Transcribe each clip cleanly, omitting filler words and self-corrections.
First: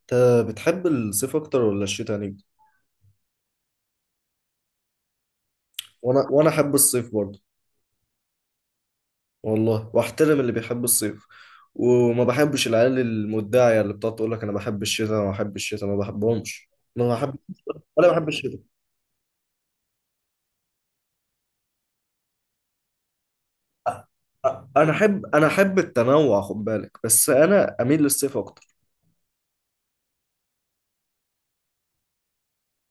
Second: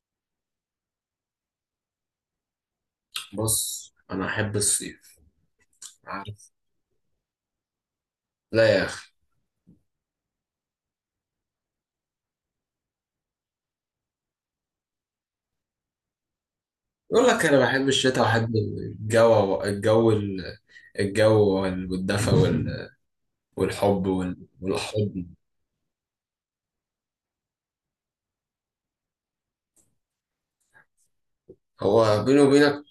انت بتحب الصيف اكتر ولا الشتاء يعني؟ بص، انا احب الصيف. وانا عارف. احب الصيف برضه. لا يا اخي. والله واحترم اللي بيحب الصيف. وما بحبش العيال المدعية اللي بتقعد تقول لك انا بحب الشتاء انا بحب الشتاء، ما بحبهمش. ما يقول بحب، لك انا بحب ولا الشتاء بحب وأحب الشتاء. الجو والدفى أ- والحب انا والحضن. احب انا احب التنوع، خد بالك، بس انا اميل للصيف اكتر. هو بيني وبينك.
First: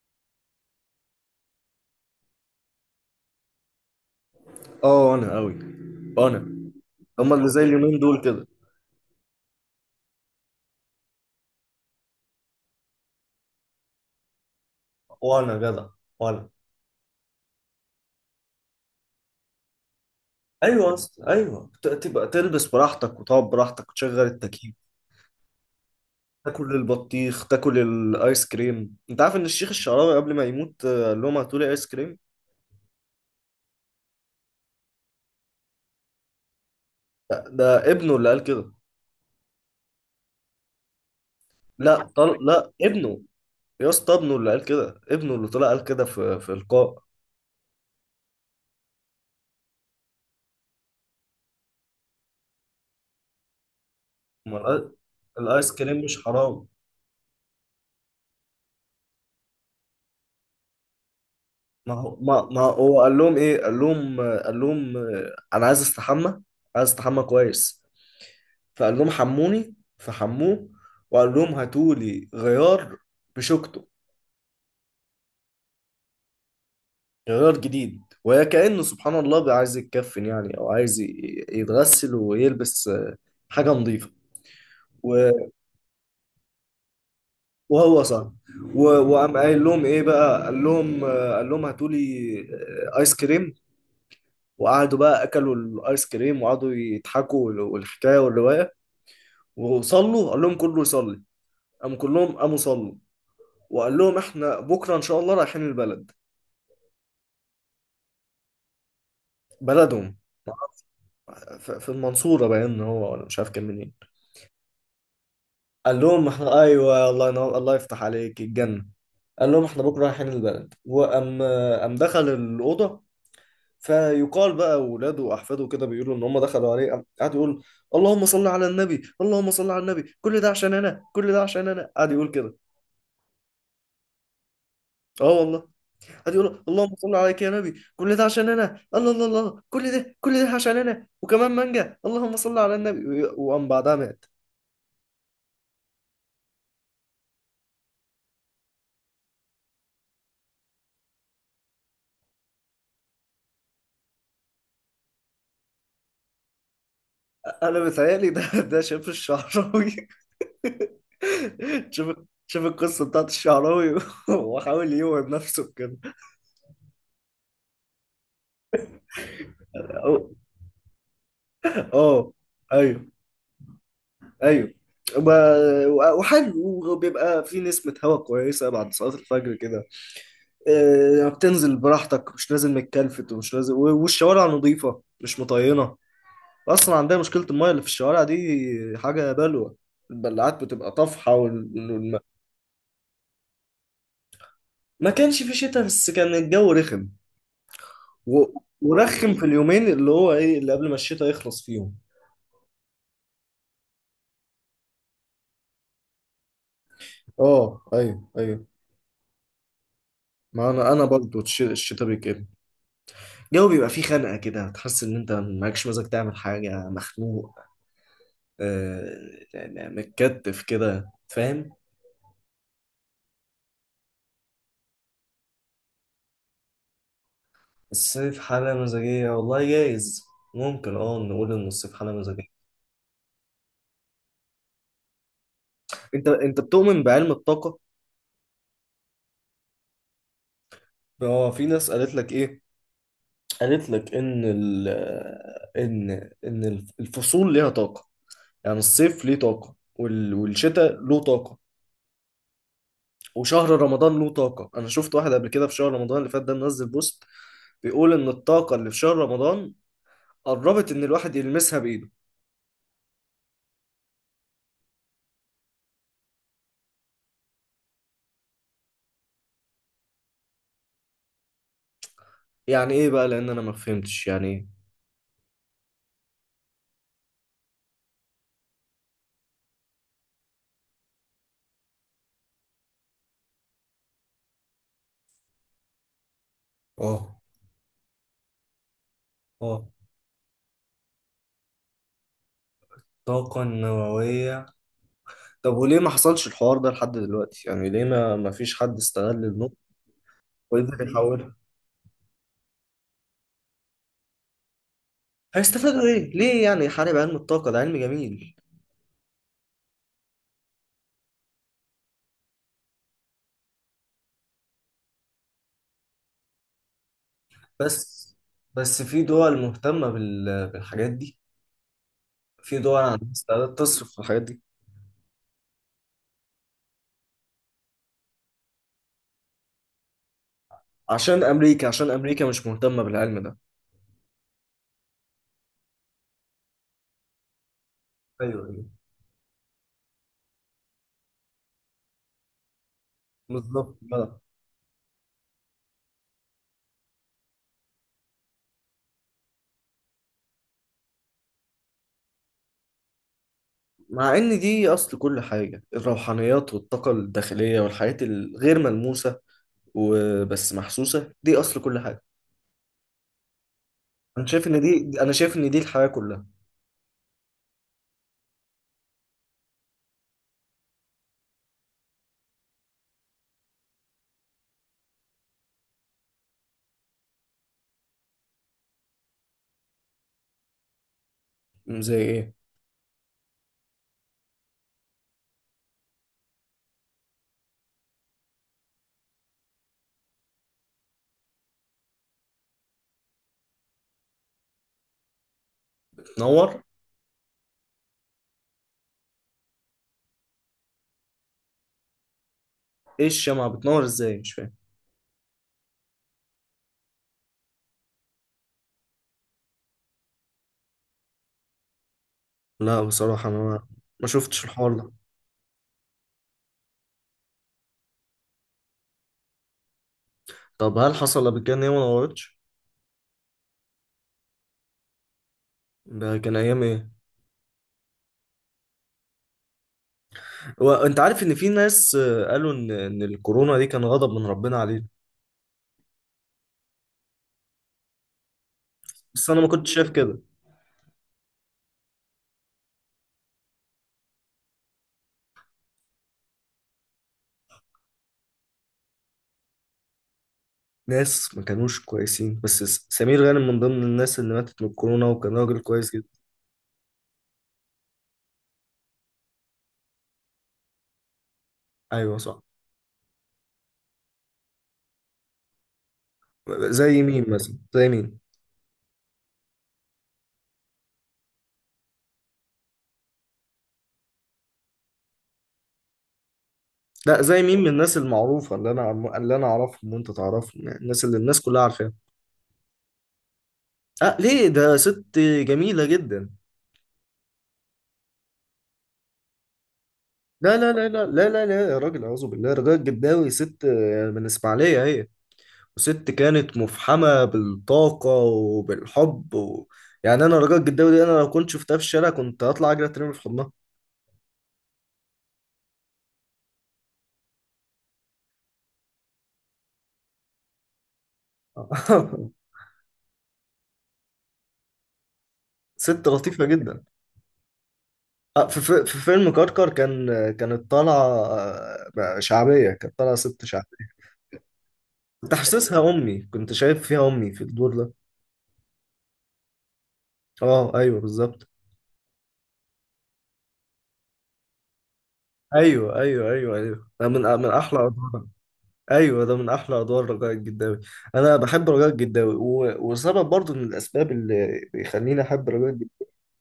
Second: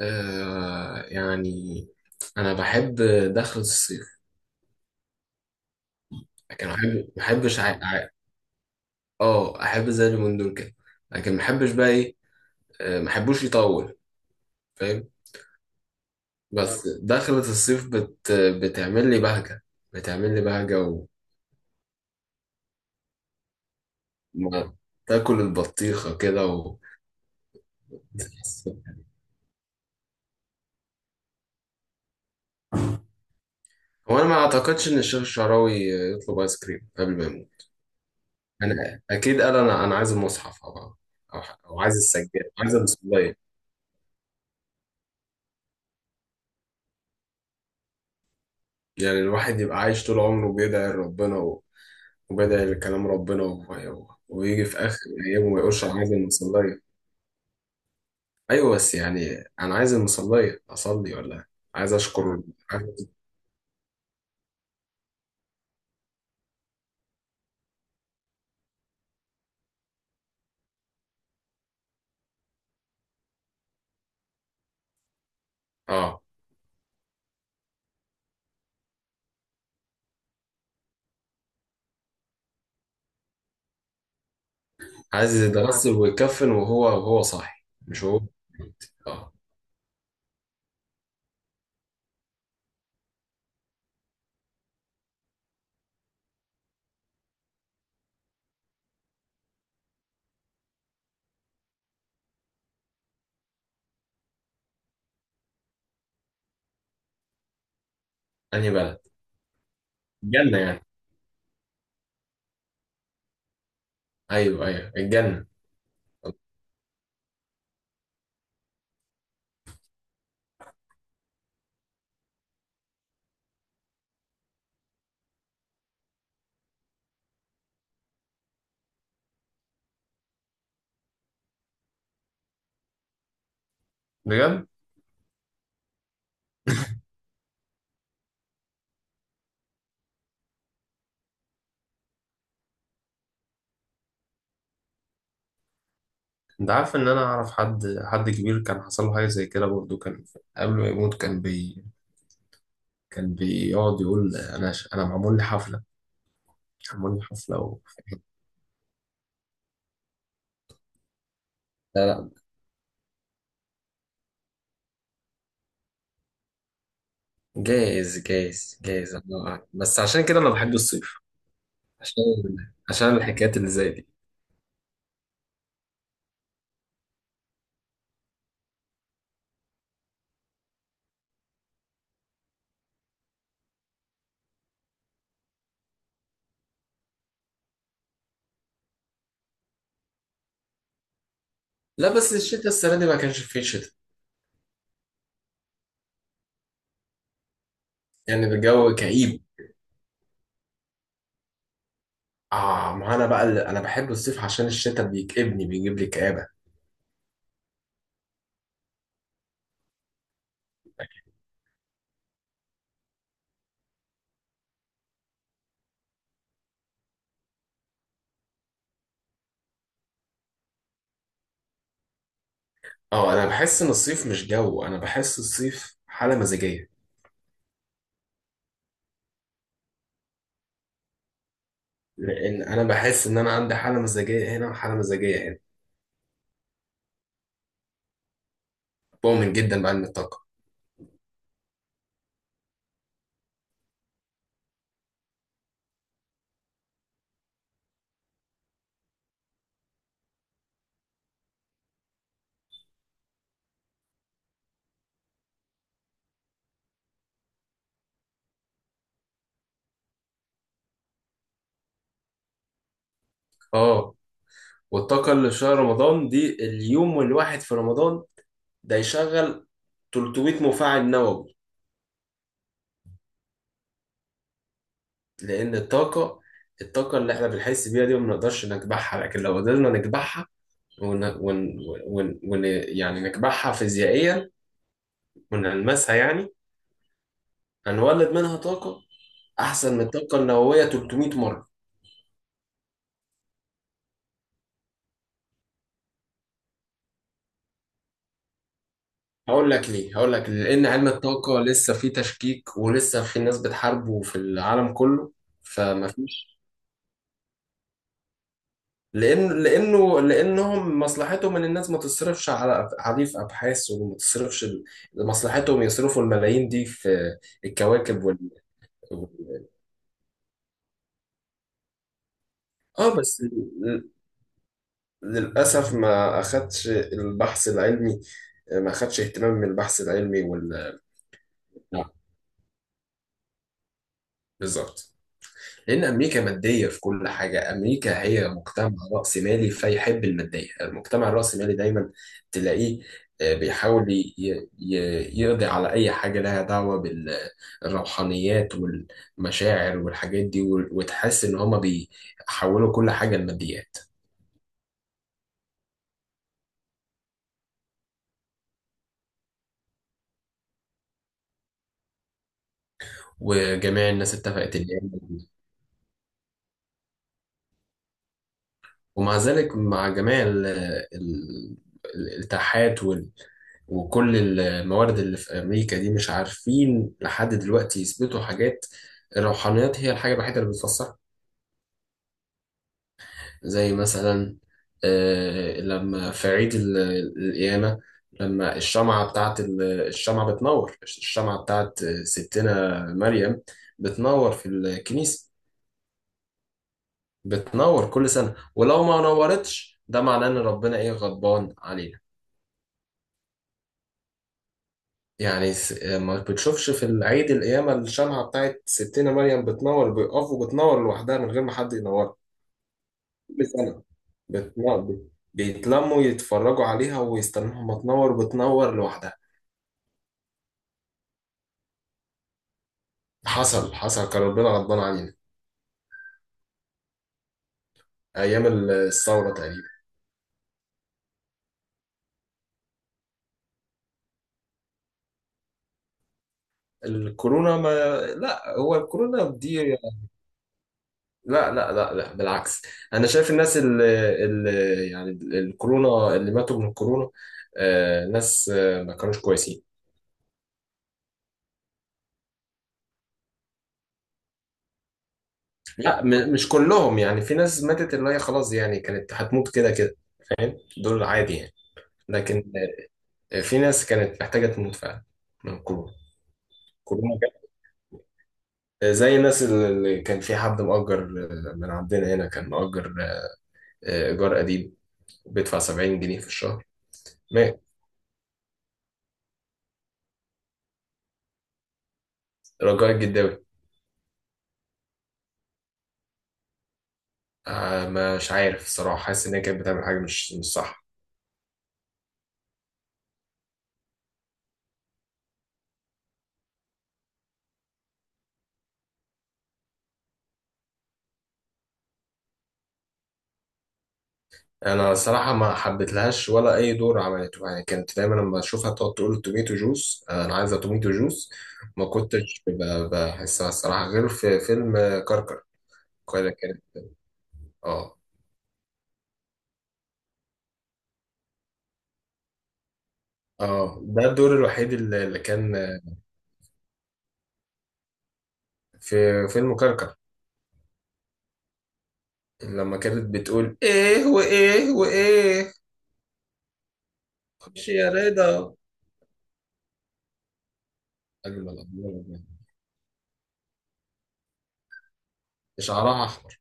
آه يعني انا بحب دخلة الصيف. اه، انا قوي. انا لكن ما هما اللي بحبش زي اليومين دول كده. اه، احب زي اليومين دول كده. لكن ما بحبش بقى ايه. ما بحبوش يطول. فاهم. وانا جدع. وانا بس دخلة الصيف بتعمل لي بهجة. بتعمل لي بهجة. ايوه يا اسطى، ايوه تبقى تلبس براحتك، وتقعد براحتك، وتشغل ما التكييف. تاكل البطيخة كده تاكل و... البطيخ، تاكل الايس كريم. انت عارف ان الشيخ الشعراوي قبل ما يموت قال لهم هاتولي ايس كريم؟ هو انا ما اعتقدش ان الشيخ الشعراوي يطلب ايس كريم قبل ما لا، يموت. ده ابنه اللي قال كده. انا اكيد قال انا عايز المصحف او أو عايز لا، السجاد لا عايز ابنه. المصلية. يا اسطى، ابنه اللي قال كده، ابنه اللي طلع قال كده في لقاء. يعني الواحد يبقى عايش طول عمره بيدعي لربنا وبيدعي لكلام ربنا و... ما ويجي في الآ- اخر ايامه ما الايس يقولش انا كريم عايز مش حرام؟ المصلية. ايوه بس يعني انا عايز المصلية اصلي ولا عايز ما هو اشكر. ما, ما هو عايز... قال لهم ايه؟ قال لهم قال لهم انا عايز استحمى. عايز استحمى كويس. فقال لهم حموني، فحموه. وقال لهم هاتولي غيار. بشوكته. اه. جرار جديد، وكأنه سبحان الله بقى عايز يتكفن يعني، أو عايز يتغسل ويلبس حاجة نظيفة. عايز و- يتغسل ويكفن وهو صاحي وهو مش هو. صح. آه. وقام قايل لهم إيه بقى، قال لهم قال لهم هاتوا لي آيس كريم. وقعدوا بقى أكلوا الآيس كريم، وقعدوا يضحكوا والحكاية والرواية. وصلوا، قال لهم كله يصلي. قام كلهم قاموا صلوا. وقال لهم إحنا بكرة إن شاء الله رايحين البلد. انهي بلد؟ بلدهم. الجنة يعني. في المنصورة، باين إن هو، ولا مش عارف كان منين. ايوه، ايوه، الجنة. قال لهم احنا، ايوه، الله ينور، الله يفتح عليك الجنه. قال لهم احنا بكره رايحين البلد، وقام. قام دخل الاوضه. فيقال بقى اولاده واحفاده كده بيقولوا ان هم دخلوا عليه، قام قعد يقول اللهم صل على النبي، اللهم صل على النبي، كل ده عشان انا، كل ده عشان انا، قعد يقول كده. بجد. اه، والله. قعد يقول اللهم صل عليك يا نبي، كل ده عشان انا، الله الله الله، كل ده عشان انا، وكمان مانجا، اللهم صل على النبي، وقام بعدها مات. انت عارف ان انا اعرف حد كبير كان حصل له حاجة زي كده برضه كان. قبل ما يموت كان بيقعد يقول انا معمول لي حفلة. معمول لي حفلة و... انا بيتهيألي ده شاف الشعراوي. لا، شوف. لا. شوف القصة بتاعت الشعراوي، وحاول يوعد نفسه كده. جايز جايز جايز الله اعلم. بس عشان أو- كده انا بحب الصيف. عشان اه، ايوه، عشان الحكايات اللي زي دي. ايوه. ب- وحلو، وبيبقى في نسمة هوا كويسة بعد صلاة الفجر كده. بتنزل براحتك، مش لازم متكلفت، ومش لازم، والشوارع نظيفة، مش مطينة. أصلا عندنا مشكلة المية اللي في الشوارع دي. حاجة بلوة. البلعات بتبقى طافحة، لا بس الشتاء السنة دي ما كانش فيه شتاء. ما كانش في شتاء، بس كان الجو رخم. و... يعني الجو ورخم كئيب. في اليومين اللي هو ايه، اللي قبل ما الشتاء يخلص فيهم. اه، ما انا بقى اللي- انا بحب الصيف عشان الشتاء بيكئبني بيجيب لي كآبة. اه، ايوه، ايوه. ما انا برضه الشتاء بيجي. الجو بيبقى فيه خنقه كده، تحس ان انت معكش مزاج تعمل حاجه، مخنوق. آه يعني متكتف كده، فاهم. اه، انا بحس ان الصيف مش جو، انا بحس الصيف حاله مزاجيه. الصيف حاله مزاجيه، والله جايز. ممكن، اه، نقول ان الصيف حاله مزاجيه. لان انا بحس ان انا عندي حاله مزاجيه هنا وحاله مزاجيه هنا. انت بتؤمن بعلم الطاقه؟ بؤمن جدا بقى ان الطاقه. هو في ناس قالت لك ايه؟ قالت لك ان ال ان ان الفصول ليها طاقه. يعني الصيف ليه طاقة، والشتاء له طاقة. وشهر رمضان له طاقة. أنا شفت واحد قبل كده في شهر رمضان اللي فات، ده منزل بوست بيقول إن الطاقة اللي في شهر رمضان قربت إن الواحد يلمسها بإيده. اه. والطاقه اللي في شهر رمضان دي اليوم الواحد في رمضان ده يشغل 300 مفاعل نووي. يعني إيه بقى؟ لأن أنا ما فهمتش يعني إيه. لان الطاقه اللي احنا بنحس بيها دي ما بنقدرش نكبحها. لكن لو قدرنا نكبحها ون... ون... يعني نكبحها فيزيائيا ونلمسها يعني. آه. هنولد منها طاقه آه. احسن من الطاقه النوويه 300 مره. طاقة نووية. طب، وليه ما حصلش الحوار ده لحد دلوقتي؟ يعني ليه ما فيش حد استغل هقول النقطة لك ليه، هقول لك ليه. لان وقدر علم يحولها؟ الطاقه لسه فيه تشكيك ولسه في ناس بتحاربه في العالم كله. هيستفادوا فما إيه؟ فيش. ليه يعني يحارب علم الطاقة؟ ده علم جميل. لانهم مصلحتهم ان الناس ما تصرفش عليه في ابحاث وما تصرفش مصلحتهم يصرفوا الملايين دي في الكواكب بس وال... بس في دول وال- مهتمة بالحاجات دي. في دول اه عندها بس استعداد تصرف في الحاجات دي. للاسف ما اخدش البحث العلمي. ما اخدش اهتمام من البحث العلمي وال. عشان امريكا عشان نعم، امريكا مش مهتمه بالعلم ده. بالظبط. لأن أمريكا مادية في كل حاجة. أمريكا هي ايوه، ايوه، مجتمع رأسمالي فيحب المادية. المجتمع الرأسمالي دايما تلاقيه بالظبط بيحاول بقى. يقضي على أي حاجة لها دعوة بالروحانيات والمشاعر والحاجات دي وتحس إن هما بيحولوا كل حاجة لماديات. مع ان دي اصل كل حاجه، الروحانيات والطاقه الداخليه والحاجات الغير ملموسه وبس محسوسه، دي اصل كل حاجه. وجميع الناس انا شايف اتفقت ان إن دي انا هي. شايف ان دي الحياه كلها. ومع ذلك مع جميع الاتاحات وكل الموارد اللي في أمريكا دي مش عارفين لحد دلوقتي يثبتوا حاجات. الروحانيات هي الحاجة الوحيدة اللي بتفسرها. زي ايه؟ زي مثلا لما في عيد القيامة. لما الشمعة بتاعت الشمعة بتنور. الشمعة بتاعت ستنا مريم بتنور في الكنيسة. بتنور. بتنور كل سنة، ولو ما نورتش ده معناه إن ربنا إيه غضبان علينا. ايه؟ الشمعة بتنور ازاي؟ مش فاهم. يعني ما بتشوفش في العيد القيامة الشمعة بتاعت ستنا مريم بتنور؟ بيقفوا بتنور لوحدها من غير ما حد ينورها. لا، بصراحه انا كل ما سنة ما شفتش الحوار ده. بتنور. بيتلموا يتفرجوا عليها ويستنوها ما تنور، بتنور لوحدها. طب، هل حصل قبل كده ان هي ما نورتش؟ حصل، حصل كان ربنا غضبان علينا. ده كان ايام ايه؟ أيام الثورة تقريبا. وانت عارف ان في ناس قالوا ان الكورونا دي كان غضب من ربنا علينا؟ الكورونا ما لا، هو بس الكورونا انا ما كنتش دي. شايف كده. لا لا لا لا، بالعكس. أنا شايف اللي يعني الكورونا اللي ماتوا من الكورونا. ناس ما كانوش كويسين. ناس ما كانوش كويسين، بس سمير غانم من ضمن الناس اللي ماتت من الكورونا، وكان راجل كويس لا، جدا. مش كلهم. يعني في ناس ماتت اللي هي خلاص يعني كانت هتموت كده كده. دول عادي يعني. ايوه، صح. لكن في ناس كانت محتاجة تموت فعلا من كورونا. زي كورونا مين جت. مثلا؟ زي مين؟ زي الناس اللي كان في حد مؤجر. من عندنا هنا كان مؤجر إيجار قديم بيدفع 70 جنيه في الشهر. لا، زي مين مات. من الناس المعروفه، اللي انا اللي انا اعرفهم وانت تعرفهم، يعني الناس اللي الناس كلها عارفاها. رجاء الجداوي. اه، ليه؟ ده ست جميله جدا. آه، مش عارف الصراحة. حاسس إن هي كانت بتعمل حاجة مش لا، لا، صح. لا، لا، لا، لا، لا، يا راجل، اعوذ بالله. رجاء الجداوي ست من اسماعيليه هي. وست كانت مفحمة بالطاقة وبالحب. يعني أنا رجاء الجداوي دي، أنا لو كنت شفتها في الشارع كنت هطلع أجري أترمي في حضنها. انا الصراحه ما حبيتلهاش ولا اي دور عملته. يعني كانت دايما لما اشوفها تقعد تقول توميتو جوس، انا عايزه توميتو جوس. ما كنتش بحسها الصراحه غير في فيلم كركر. ست كده لطيفة كان. جدا. اه، في فيلم كركر، كانت طالعة شعبية، كانت طالعة ست اه، شعبية. ده الدور الوحيد اللي كنت كان، حاسسها أمي، كنت شايف فيها أمي في الدور ده. في فيلم كركر. أه، أيوه، بالظبط. لما كانت بتقول ايه وايه وايه. أيوه، أيوه، أيوه، أيوه، من خش أحلى يا أدوار. رضا. ايوه، ده من احلى ادوار رجاء الجداوي. انا اجمل، بحب رجاء أجمل. الجداوي، وسبب برضو من الاسباب اللي بيخليني احب رجاء شعرها الجداوي. احمر.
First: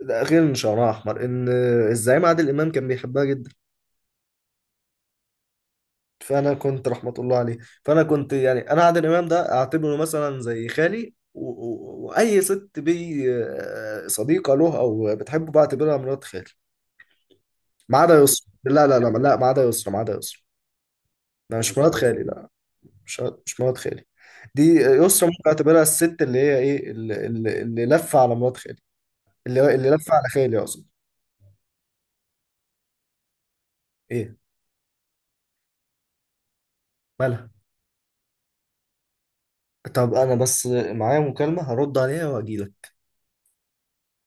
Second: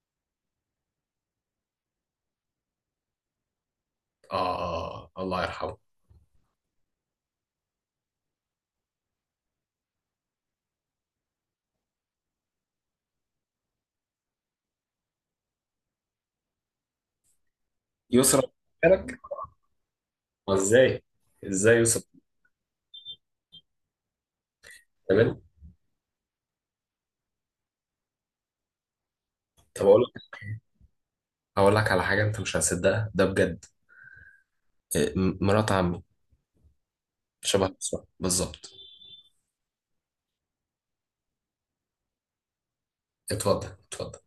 ده غير ان شعرها احمر، ان الزعيم عادل امام كان بيحبها جدا. اه، الله يرحمه. فانا كنت، رحمه الله عليه. فانا كنت يعني، انا عادل امام ده اعتبره مثلا زي خالي، واي ست بي صديقه له او بتحبه، بعتبرها مرات خالي. ما عدا يسرا. يسرا، لا، لا، لا، بالك؟ لا، ما عدا يسرا، ما عدا يسرا. ازاي؟ انا ازاي مش مرات يسرا يسرا؟ خالي، لا. مش مرات خالي. دي يسرا تمام. ممكن اعتبرها الست، اللي هي ايه، اللي لفه على مرات خالي. طب اللي اقول لفه على خالي، اقصد. اقول لك على حاجه انت مش هتصدقها ده بجد. ايه؟ إيه، مرات عمي. مالها؟ شبه بالظبط، بالظبط. طب انا بس معايا مكالمة هرد عليها واجيلك. اتفضل، اتفضل.